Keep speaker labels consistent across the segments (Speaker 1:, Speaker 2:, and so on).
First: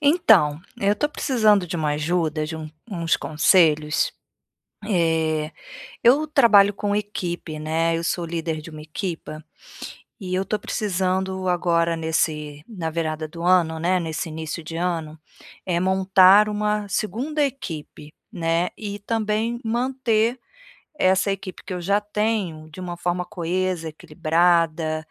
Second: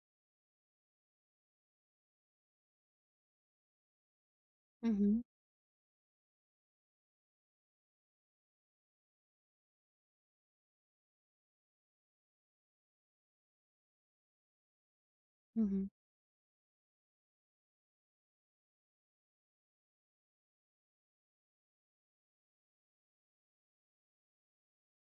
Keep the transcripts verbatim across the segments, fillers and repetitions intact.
Speaker 1: Então, eu estou precisando de uma ajuda, de um uns conselhos.
Speaker 2: Uhum,
Speaker 1: Eh, eu trabalho com equipe, né, eu sou líder de uma equipa, e eu estou precisando agora nesse na virada do ano, né, nesse início de ano, é
Speaker 2: uhum,
Speaker 1: montar uma segunda equipe, né, e também manter essa equipe que eu já tenho, de uma forma coesa, equilibrada,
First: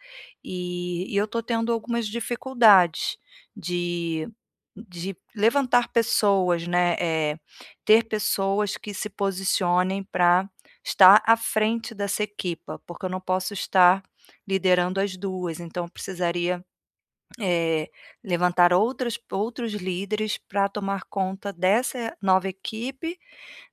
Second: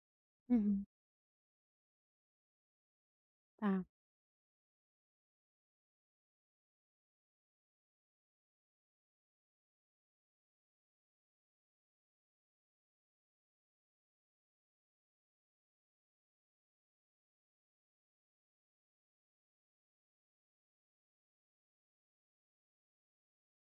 Speaker 2: uhum.
Speaker 1: e e eu estou tendo algumas dificuldades
Speaker 2: Tá.
Speaker 1: de de levantar pessoas, né, eh, ter pessoas que se posicionem para estar à frente dessa equipa, porque eu não posso estar liderando as duas, então eu precisaria, eh, levantar outras outros líderes para tomar conta dessa nova equipe,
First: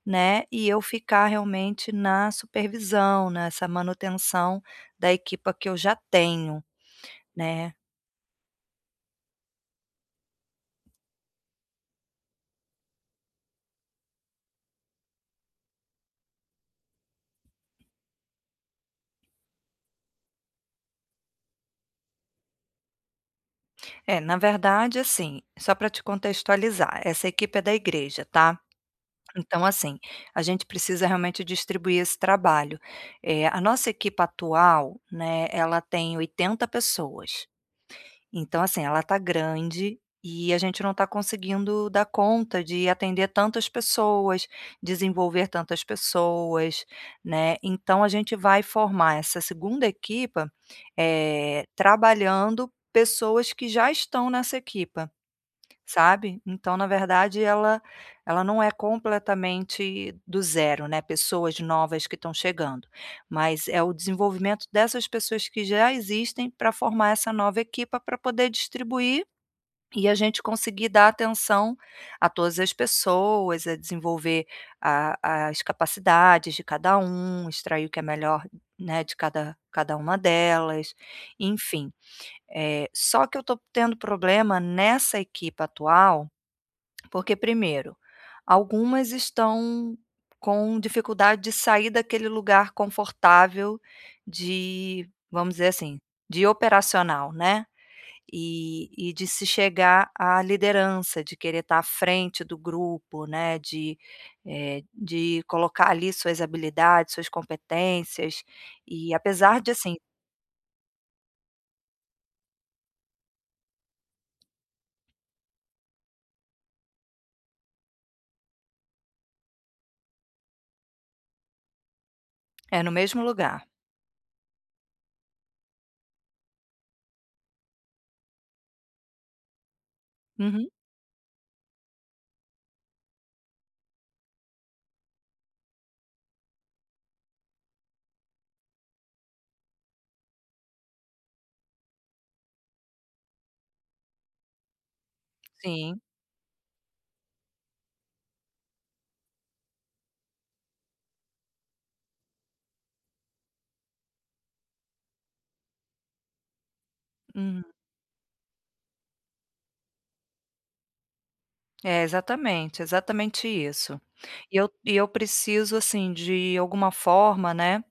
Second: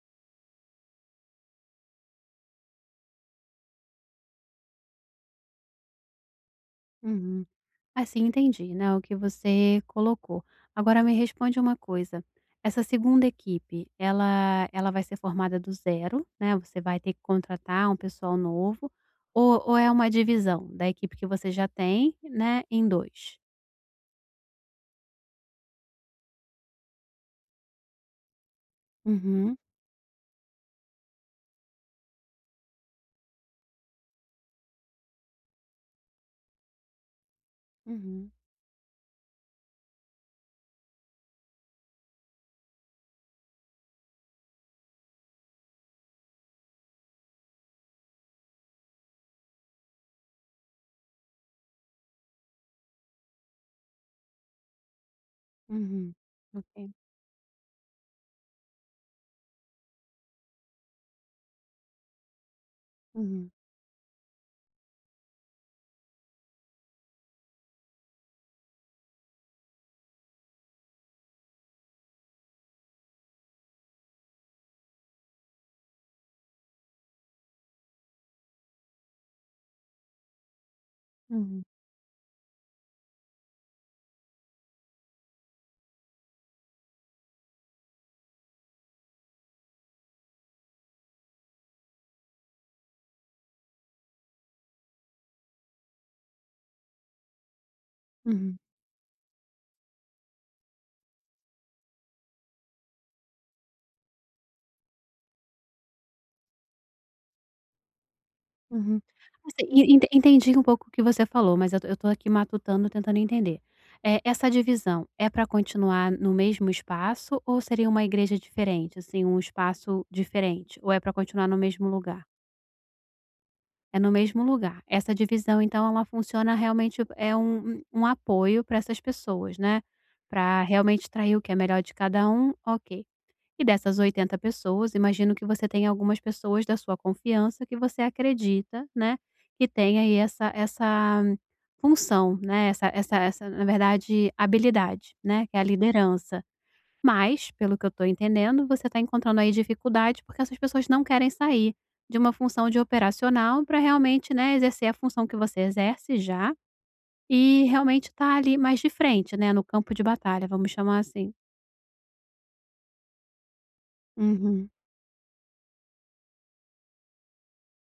Speaker 1: né, e eu ficar realmente na supervisão, nessa manutenção da equipa que eu já tenho,
Speaker 2: Uhum.
Speaker 1: né.
Speaker 2: Assim, entendi, né, o que você colocou. Agora me responde uma coisa, essa segunda equipe, ela ela vai ser formada do zero, né, você vai ter que contratar um pessoal novo, ou ou é uma divisão da equipe que você já tem, né, em dois.
Speaker 1: É, na verdade, assim, só para te contextualizar, essa equipe é da igreja, tá.
Speaker 2: Uhum,
Speaker 1: Então, assim, a gente precisa realmente distribuir esse trabalho. Eh, a nossa equipe atual, né, ela tem oitenta pessoas.
Speaker 2: uhum,
Speaker 1: Então, assim, ela tá grande e a gente não está conseguindo dar conta de atender tantas pessoas, desenvolver tantas pessoas, né. Então a gente vai formar essa segunda equipa, eh, trabalhando pessoas que já estão nessa equipa.
Speaker 2: uhum.
Speaker 1: Sabe? Então, na
Speaker 2: Ok.
Speaker 1: verdade, ela ela não é completamente do zero, né, pessoas novas que estão chegando,
Speaker 2: Uhum,
Speaker 1: mas é o desenvolvimento dessas pessoas que já existem para formar essa nova equipa para poder distribuir e a gente conseguir dar atenção a todas as pessoas, a desenvolver a as capacidades de cada um, extrair o que é melhor, né, de cada cada uma delas,
Speaker 2: uhum,
Speaker 1: enfim. Eh, só que eu estou tendo problema nessa equipe atual porque primeiro, algumas estão com dificuldade de sair daquele lugar confortável de, vamos dizer assim, de operacional, né,
Speaker 2: uhum.
Speaker 1: e e de se chegar à liderança, de querer estar à frente do grupo, né, de, eh, de colocar ali suas habilidades, suas competências,
Speaker 2: Uhum.
Speaker 1: e apesar
Speaker 2: Assim,
Speaker 1: de
Speaker 2: e
Speaker 1: assim
Speaker 2: ente entendi um pouco o que você falou, mas eu tô eu tô aqui matutando, tentando entender. Eh, essa divisão é para continuar no mesmo espaço ou seria uma igreja diferente, assim, um espaço diferente? Ou é para continuar no mesmo lugar?
Speaker 1: é, no mesmo lugar.
Speaker 2: É no mesmo lugar. Essa divisão, então, ela funciona realmente é um um apoio para essas pessoas, né, para
Speaker 1: Uhum,
Speaker 2: realmente trair o que é melhor de cada um, ok. E dessas oitenta pessoas, imagino que você tenha algumas pessoas da sua confiança que você acredita, né, que tem aí essa essa função, né, essa essa essa, na verdade, habilidade, né, que é a
Speaker 1: sim.
Speaker 2: liderança. Mas, pelo que eu estou entendendo, você está encontrando aí dificuldade, porque essas pessoas não querem sair de uma função de operacional para realmente, né, exercer a função que você exerce já
Speaker 1: Uhum.
Speaker 2: e realmente tá ali mais de frente, né, no campo de batalha, vamos chamar assim.
Speaker 1: É, exatamente, exatamente isso. E
Speaker 2: Uhum,
Speaker 1: eu e eu preciso, assim, de alguma forma, né,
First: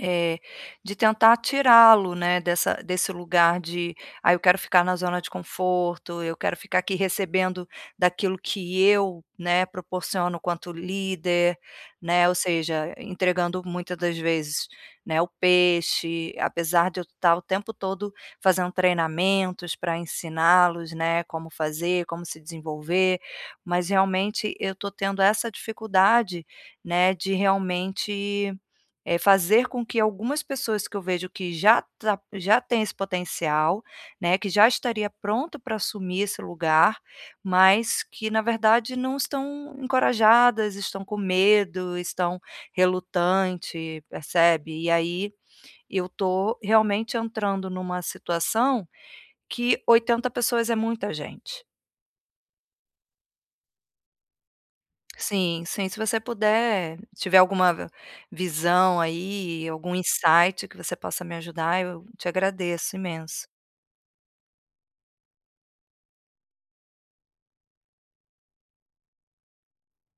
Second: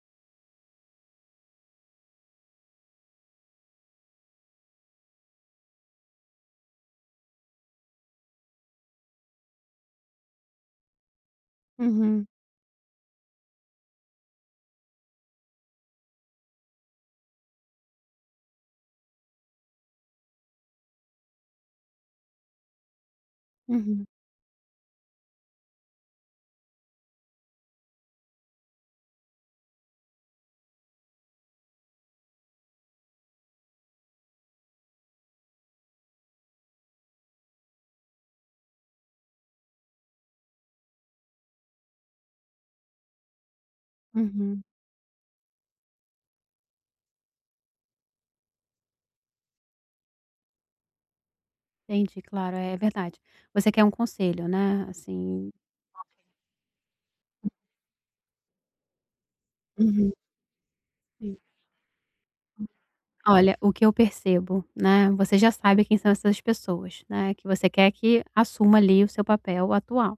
Speaker 1: é, de tentar tirá-lo, né, dessa desse lugar de: "Ah, eu quero ficar na zona de conforto, eu quero ficar aqui recebendo daquilo que eu, né, proporciono quanto líder",
Speaker 2: uhum,
Speaker 1: né, ou seja, entregando muitas das vezes, né, o peixe, apesar de eu estar o tempo todo fazendo treinamentos para ensiná-los, né, como fazer, como se desenvolver, mas
Speaker 2: uhum,
Speaker 1: realmente eu estou tendo essa dificuldade, né, de realmente é fazer com que algumas pessoas que eu vejo que já tá já tem esse potencial, né, que já estaria pronto para assumir esse lugar, mas que na verdade não estão encorajadas, estão com medo, estão relutante,
Speaker 2: uhum.
Speaker 1: percebe? E aí eu tô realmente entrando numa situação que oitenta pessoas é muita gente.
Speaker 2: Entendi, claro, é é verdade. Você quer um conselho, né, assim.
Speaker 1: Sim, sim. Se você puder, tiver alguma visão aí, algum
Speaker 2: Uhum,
Speaker 1: insight que você possa me
Speaker 2: sim.
Speaker 1: ajudar, eu te agradeço imenso.
Speaker 2: Olha, o que eu percebo, né, você já sabe quem são essas pessoas, né, que você quer que assuma ali o seu papel atual.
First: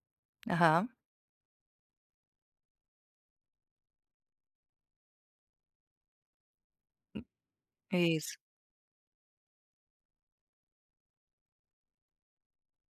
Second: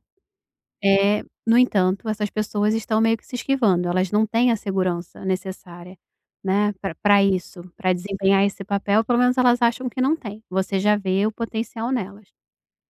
Speaker 1: Aham,
Speaker 2: É, no entanto, essas pessoas estão meio que se esquivando, elas não têm a segurança necessária, né, para isso, para
Speaker 1: isso.
Speaker 2: desempenhar esse papel, pelo menos elas acham que não têm. Você já vê o potencial nelas.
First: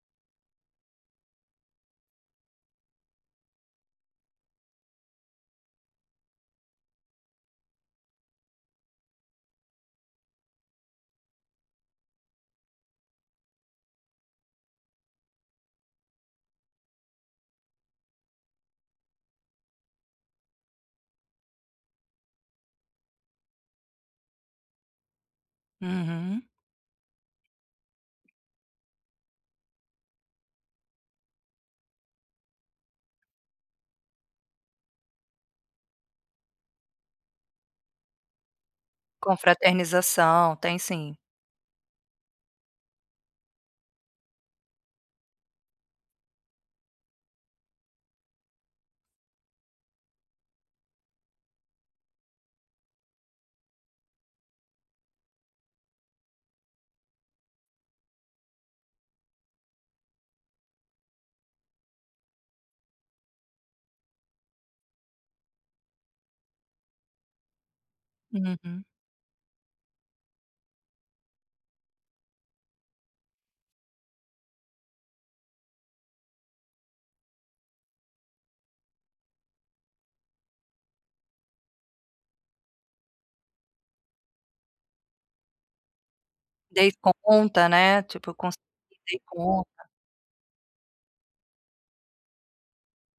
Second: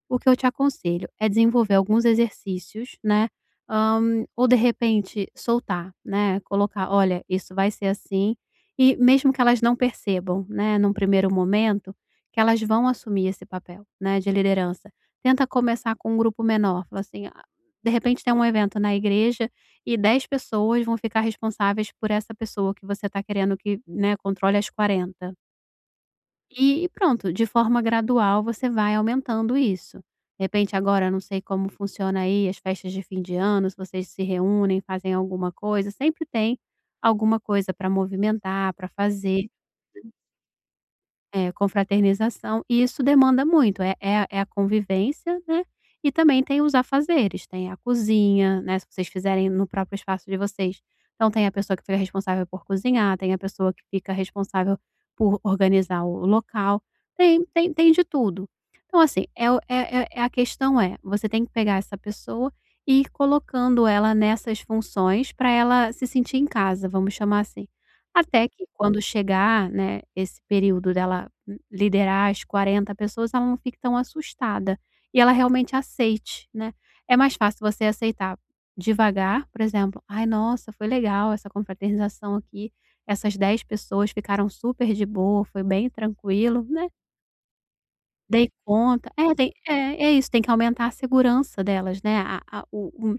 Speaker 2: O que eu te aconselho é desenvolver alguns exercícios, né? hã, ou de repente soltar, né? Colocar, olha, isso vai ser assim. E mesmo que elas não percebam, né, num primeiro momento, que elas vão assumir esse papel, né, de liderança. Tenta começar com um grupo menor, fala assim, ah, de repente tem um evento na igreja e dez pessoas vão ficar responsáveis por essa pessoa que você está querendo que, né, controle as quarenta.
Speaker 1: Uhum.
Speaker 2: E e pronto, de forma gradual você vai aumentando isso. De repente agora não sei como funciona aí as festas de fim de ano, se vocês se reúnem, fazem alguma coisa, sempre tem alguma coisa para movimentar, para fazer.
Speaker 1: Confraternização, tem sim.
Speaker 2: É, confraternização, e isso demanda muito, é é a é a convivência, né, e também tem os afazeres, tem a cozinha, né, se vocês fizerem no próprio espaço de vocês, então tem a pessoa que fica responsável por cozinhar, tem a pessoa que fica responsável por organizar o local, tem tem tem de tudo. Então assim, é o é é é a questão é, você tem que pegar essa pessoa e ir colocando ela nessas funções para ela se sentir em casa, vamos chamar assim. Até que
Speaker 1: Uhum.
Speaker 2: quando chegar, né, esse período dela liderar as quarenta pessoas, ela não fique tão assustada e ela realmente aceite, né. É mais fácil você aceitar devagar, por exemplo: "Ai, nossa, foi legal essa confraternização aqui. Essas dez pessoas ficaram super de boa, foi bem tranquilo", né.
Speaker 1: Dei conta, né, tipo, eu
Speaker 2: Dei
Speaker 1: consegui,
Speaker 2: conta.
Speaker 1: dei
Speaker 2: É, tem
Speaker 1: conta.
Speaker 2: é, é isso, tem que aumentar a segurança delas, né, a a o o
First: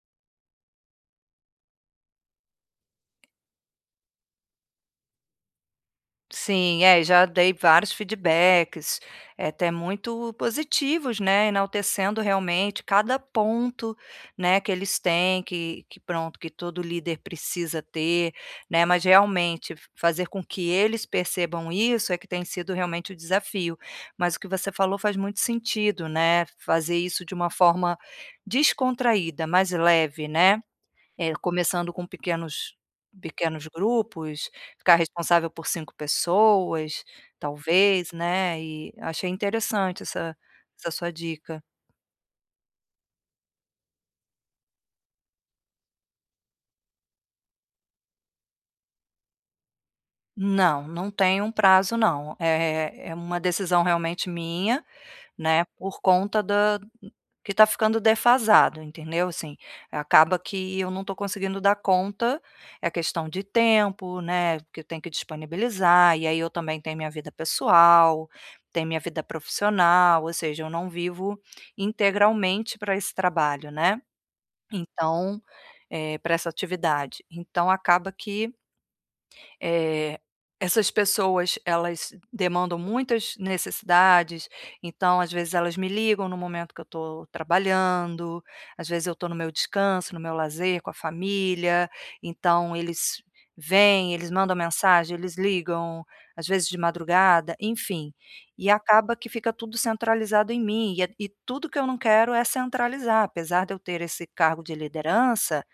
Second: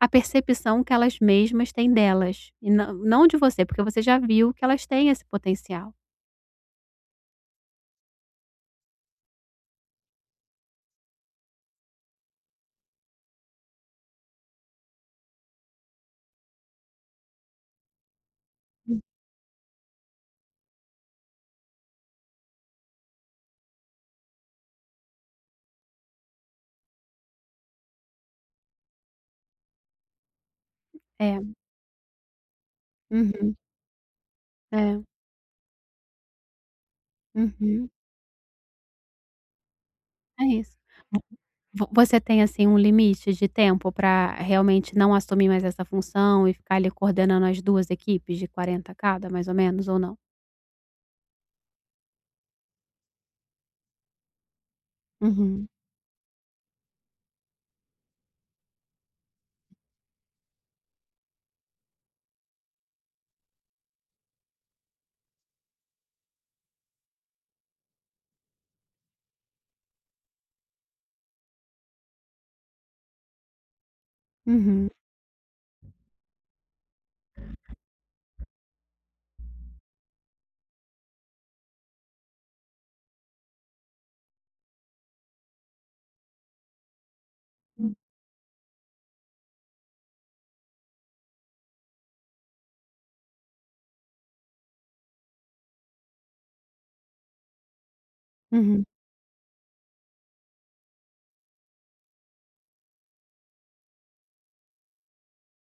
Speaker 2: a percepção que elas mesmas têm delas, e não não de você, porque você já viu que elas têm esse potencial.
Speaker 1: Sim, é, já dei vários feedbacks, eh, até muito positivos, né, enaltecendo realmente cada ponto, né, que eles têm, que que pronto, que todo líder precisa ter, né,
Speaker 2: Hum.
Speaker 1: mas realmente fazer com que eles percebam isso é que tem sido realmente o desafio. Mas o que você falou faz muito sentido, né, fazer isso de uma forma descontraída, mais leve, né. É,
Speaker 2: É.
Speaker 1: começando com pequenos
Speaker 2: Uhum.
Speaker 1: pequenos grupos, ficar
Speaker 2: É.
Speaker 1: responsável por cinco pessoas,
Speaker 2: Uhum.
Speaker 1: talvez, né, e achei interessante essa
Speaker 2: É isso.
Speaker 1: essa sua dica.
Speaker 2: Vo Você tem, assim, um limite de tempo para realmente não assumir mais essa função e ficar ali coordenando as duas equipes de quarenta cada, mais ou menos, ou não?
Speaker 1: Não, não tem um prazo não, é é uma decisão realmente minha. Né,
Speaker 2: Uhum.
Speaker 1: por conta da que tá ficando defasado, entendeu, assim, acaba que eu não tô conseguindo dar conta, é questão de tempo, né, que eu tenho que disponibilizar, e aí eu também tenho minha vida pessoal, tenho minha vida profissional, ou seja, eu não vivo integralmente para esse trabalho, né,
Speaker 2: Uhum,
Speaker 1: então, para essa atividade. Então acaba que eh, essas pessoas, elas demandam muitas necessidades, então às vezes elas me ligam no momento que eu estou trabalhando, às vezes eu estou no meu descanso, no meu lazer com a família, então eles vêm, eles mandam mensagem, eles ligam, às vezes de madrugada, enfim. E
Speaker 2: uhum,
Speaker 1: acaba que fica tudo centralizado em mim, e é e tudo que eu não quero é centralizar, apesar de eu ter esse cargo de liderança,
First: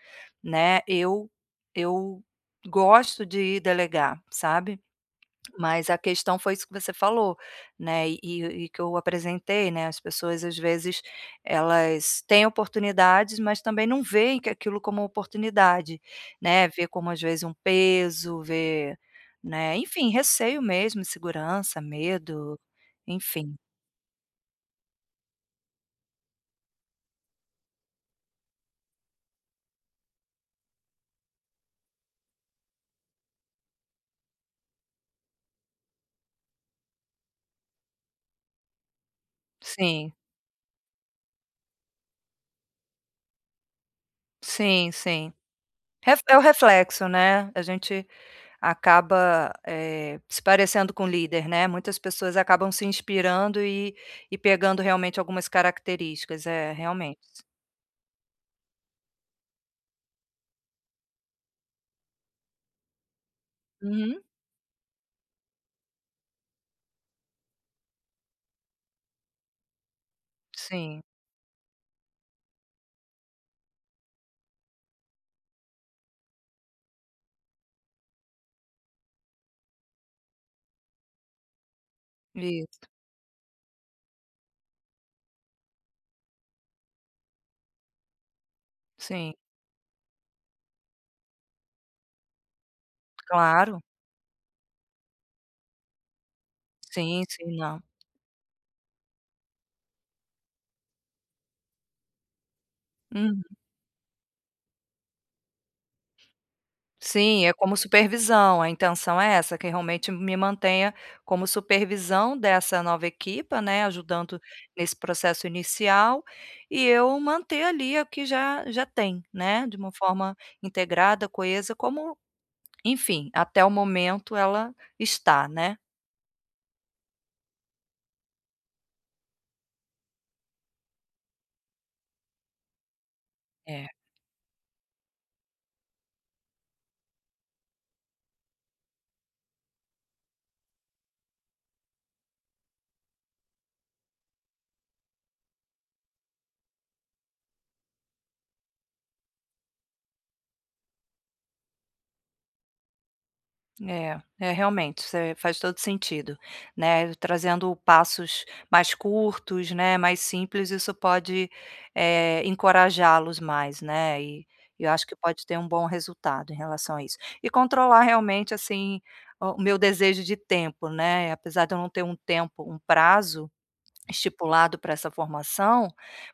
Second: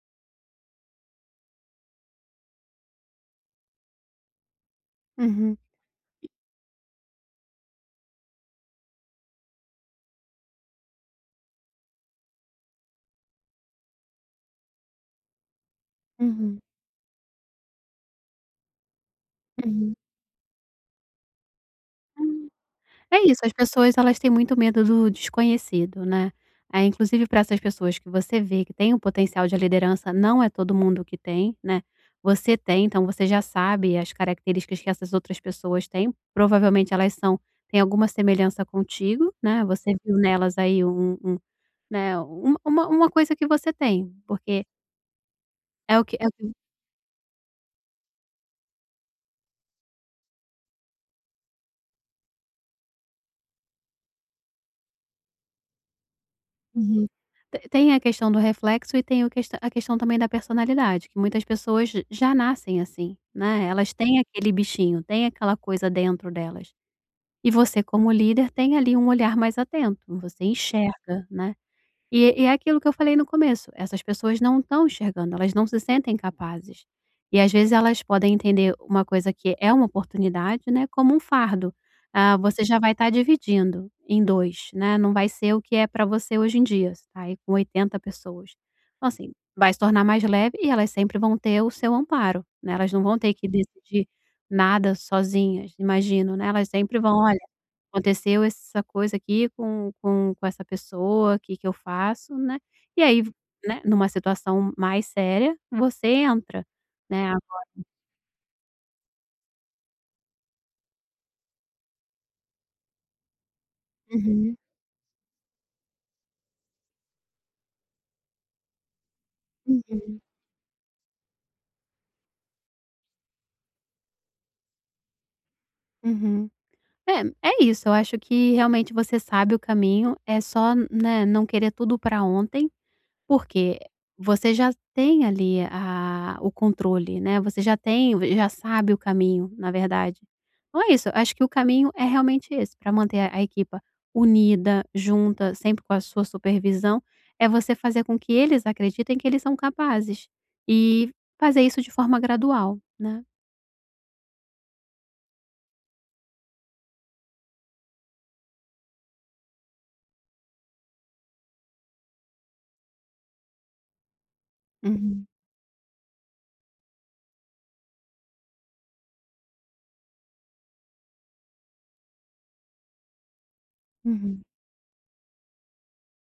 Speaker 1: né, eu eu gosto de delegar, sabe.
Speaker 2: uhum,
Speaker 1: Mas a questão foi isso que você falou, né, e e que eu apresentei, né, as pessoas às vezes elas têm oportunidades, mas também não veem que aquilo como oportunidade,
Speaker 2: uhum,
Speaker 1: né, vê como às vezes um peso, vê, né,
Speaker 2: uhum.
Speaker 1: enfim, receio mesmo, insegurança,
Speaker 2: Hum,
Speaker 1: medo,
Speaker 2: é isso, as
Speaker 1: enfim.
Speaker 2: pessoas elas têm muito medo do desconhecido, né. Eh, inclusive para essas pessoas que você vê que tem o potencial de liderança, não é todo mundo que tem, né. Você tem, então você já sabe as características que essas outras pessoas têm, provavelmente elas são têm alguma semelhança contigo, né, você
Speaker 1: Sim,
Speaker 2: viu nelas aí um um, né, uma uma uma coisa que você tem, porque
Speaker 1: sim, sim.
Speaker 2: é o que
Speaker 1: Ref
Speaker 2: é o
Speaker 1: é o
Speaker 2: que
Speaker 1: reflexo, né, a gente acaba, eh, se parecendo com o líder, né, muitas pessoas acabam se inspirando e e pegando realmente algumas características, é,
Speaker 2: Uhum.
Speaker 1: realmente.
Speaker 2: Te Tem a questão do reflexo e tem o questã a questão também da personalidade, que muitas pessoas j já nascem assim, né, elas têm
Speaker 1: Uhum,
Speaker 2: aquele bichinho, têm aquela coisa dentro delas. E você como líder tem ali um olhar mais atento, você
Speaker 1: sim,
Speaker 2: enxerga, né. E e é aquilo que eu falei no começo, essas pessoas não estão enxergando, elas não se sentem capazes. E às vezes elas podem entender uma coisa que é uma oportunidade, né, como um fardo. Ah, você já
Speaker 1: isso,
Speaker 2: vai estar dividindo em dois, né, não vai ser o que é para você hoje em dia, você tá aí com oitenta pessoas. Então assim,
Speaker 1: sim,
Speaker 2: vai se tornar mais leve e elas sempre vão ter o seu amparo, né, elas não vão ter que
Speaker 1: claro.
Speaker 2: decidir nada sozinhas, imagino, né, elas sempre vão:
Speaker 1: Sim,
Speaker 2: "Olha".
Speaker 1: sim, não.
Speaker 2: Aconteceu essa coisa aqui com com com essa pessoa, o que que eu faço, né. E aí,
Speaker 1: Uhum.
Speaker 2: né, numa situação mais séria, você entra, né.
Speaker 1: Sim, é como supervisão, a intenção é essa, que realmente me mantenha como supervisão dessa nova equipa, né, ajudando
Speaker 2: Uhum,
Speaker 1: nesse processo inicial, e eu manter ali o que já já tem, né, de uma
Speaker 2: uhum,
Speaker 1: forma integrada, coesa, como. Enfim, até o momento ela está, né.
Speaker 2: uhum. É, é isso, eu acho que realmente você sabe o caminho, é só, né, não querer tudo para ontem. Porque
Speaker 1: É.
Speaker 2: você já tem ali a o controle, né, você já tem, já sabe o caminho, na verdade. Então é isso, acho que o caminho é realmente esse, para manter a a equipa unida, junta, sempre com a sua supervisão, é você fazer com que eles acreditem que eles são capazes, e fazer isso de forma gradual, né.
Speaker 1: É, é realmente, você faz todo sentido, né, trazendo passos mais curtos, né, mais simples, isso pode, eh, encorajá-los mais, né, e eu acho que
Speaker 2: Uhum,
Speaker 1: pode ter um bom resultado em relação a isso. E controlar realmente, assim, o meu desejo de tempo, né, apesar de eu não ter um tempo, um prazo,
Speaker 2: uhum,
Speaker 1: estipulado para essa formação,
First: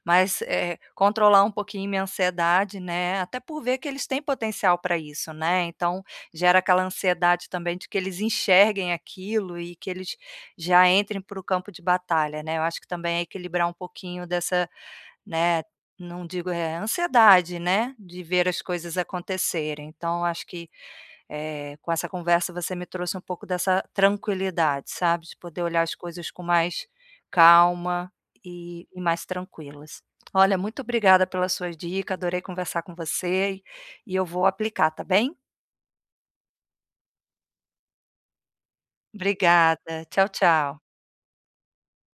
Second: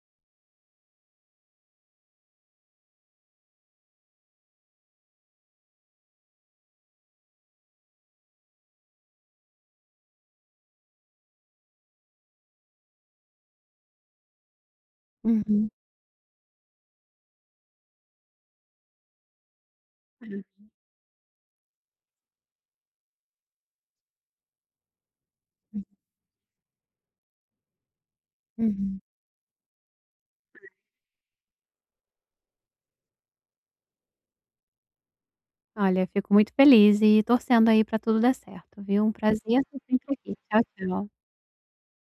Speaker 1: mas, eh, controlar um pouquinho minha ansiedade, né, até por ver que eles têm potencial para isso, né, então gera aquela ansiedade também de que eles enxerguem aquilo e que eles já entrem para o campo de batalha, né. Eu acho que também é equilibrar um pouquinho dessa, né,
Speaker 2: uhum,
Speaker 1: não digo é ansiedade, né, de ver as coisas acontecerem. Então
Speaker 2: uhum,
Speaker 1: acho que eh, com essa conversa você me trouxe um pouco dessa tranquilidade, sabe, de poder olhar as coisas com mais calma e
Speaker 2: uhum.
Speaker 1: e mais tranquilas. Olha, muito obrigada pela sua dica, adorei conversar com você e e eu vou aplicar, tá bem?
Speaker 2: Olha, fico muito feliz e torcendo aí para tudo dar certo, viu. Um prazer, estar
Speaker 1: Obrigada.
Speaker 2: sempre
Speaker 1: Tchau,
Speaker 2: aqui. Tchau,
Speaker 1: tchau.
Speaker 2: tchau.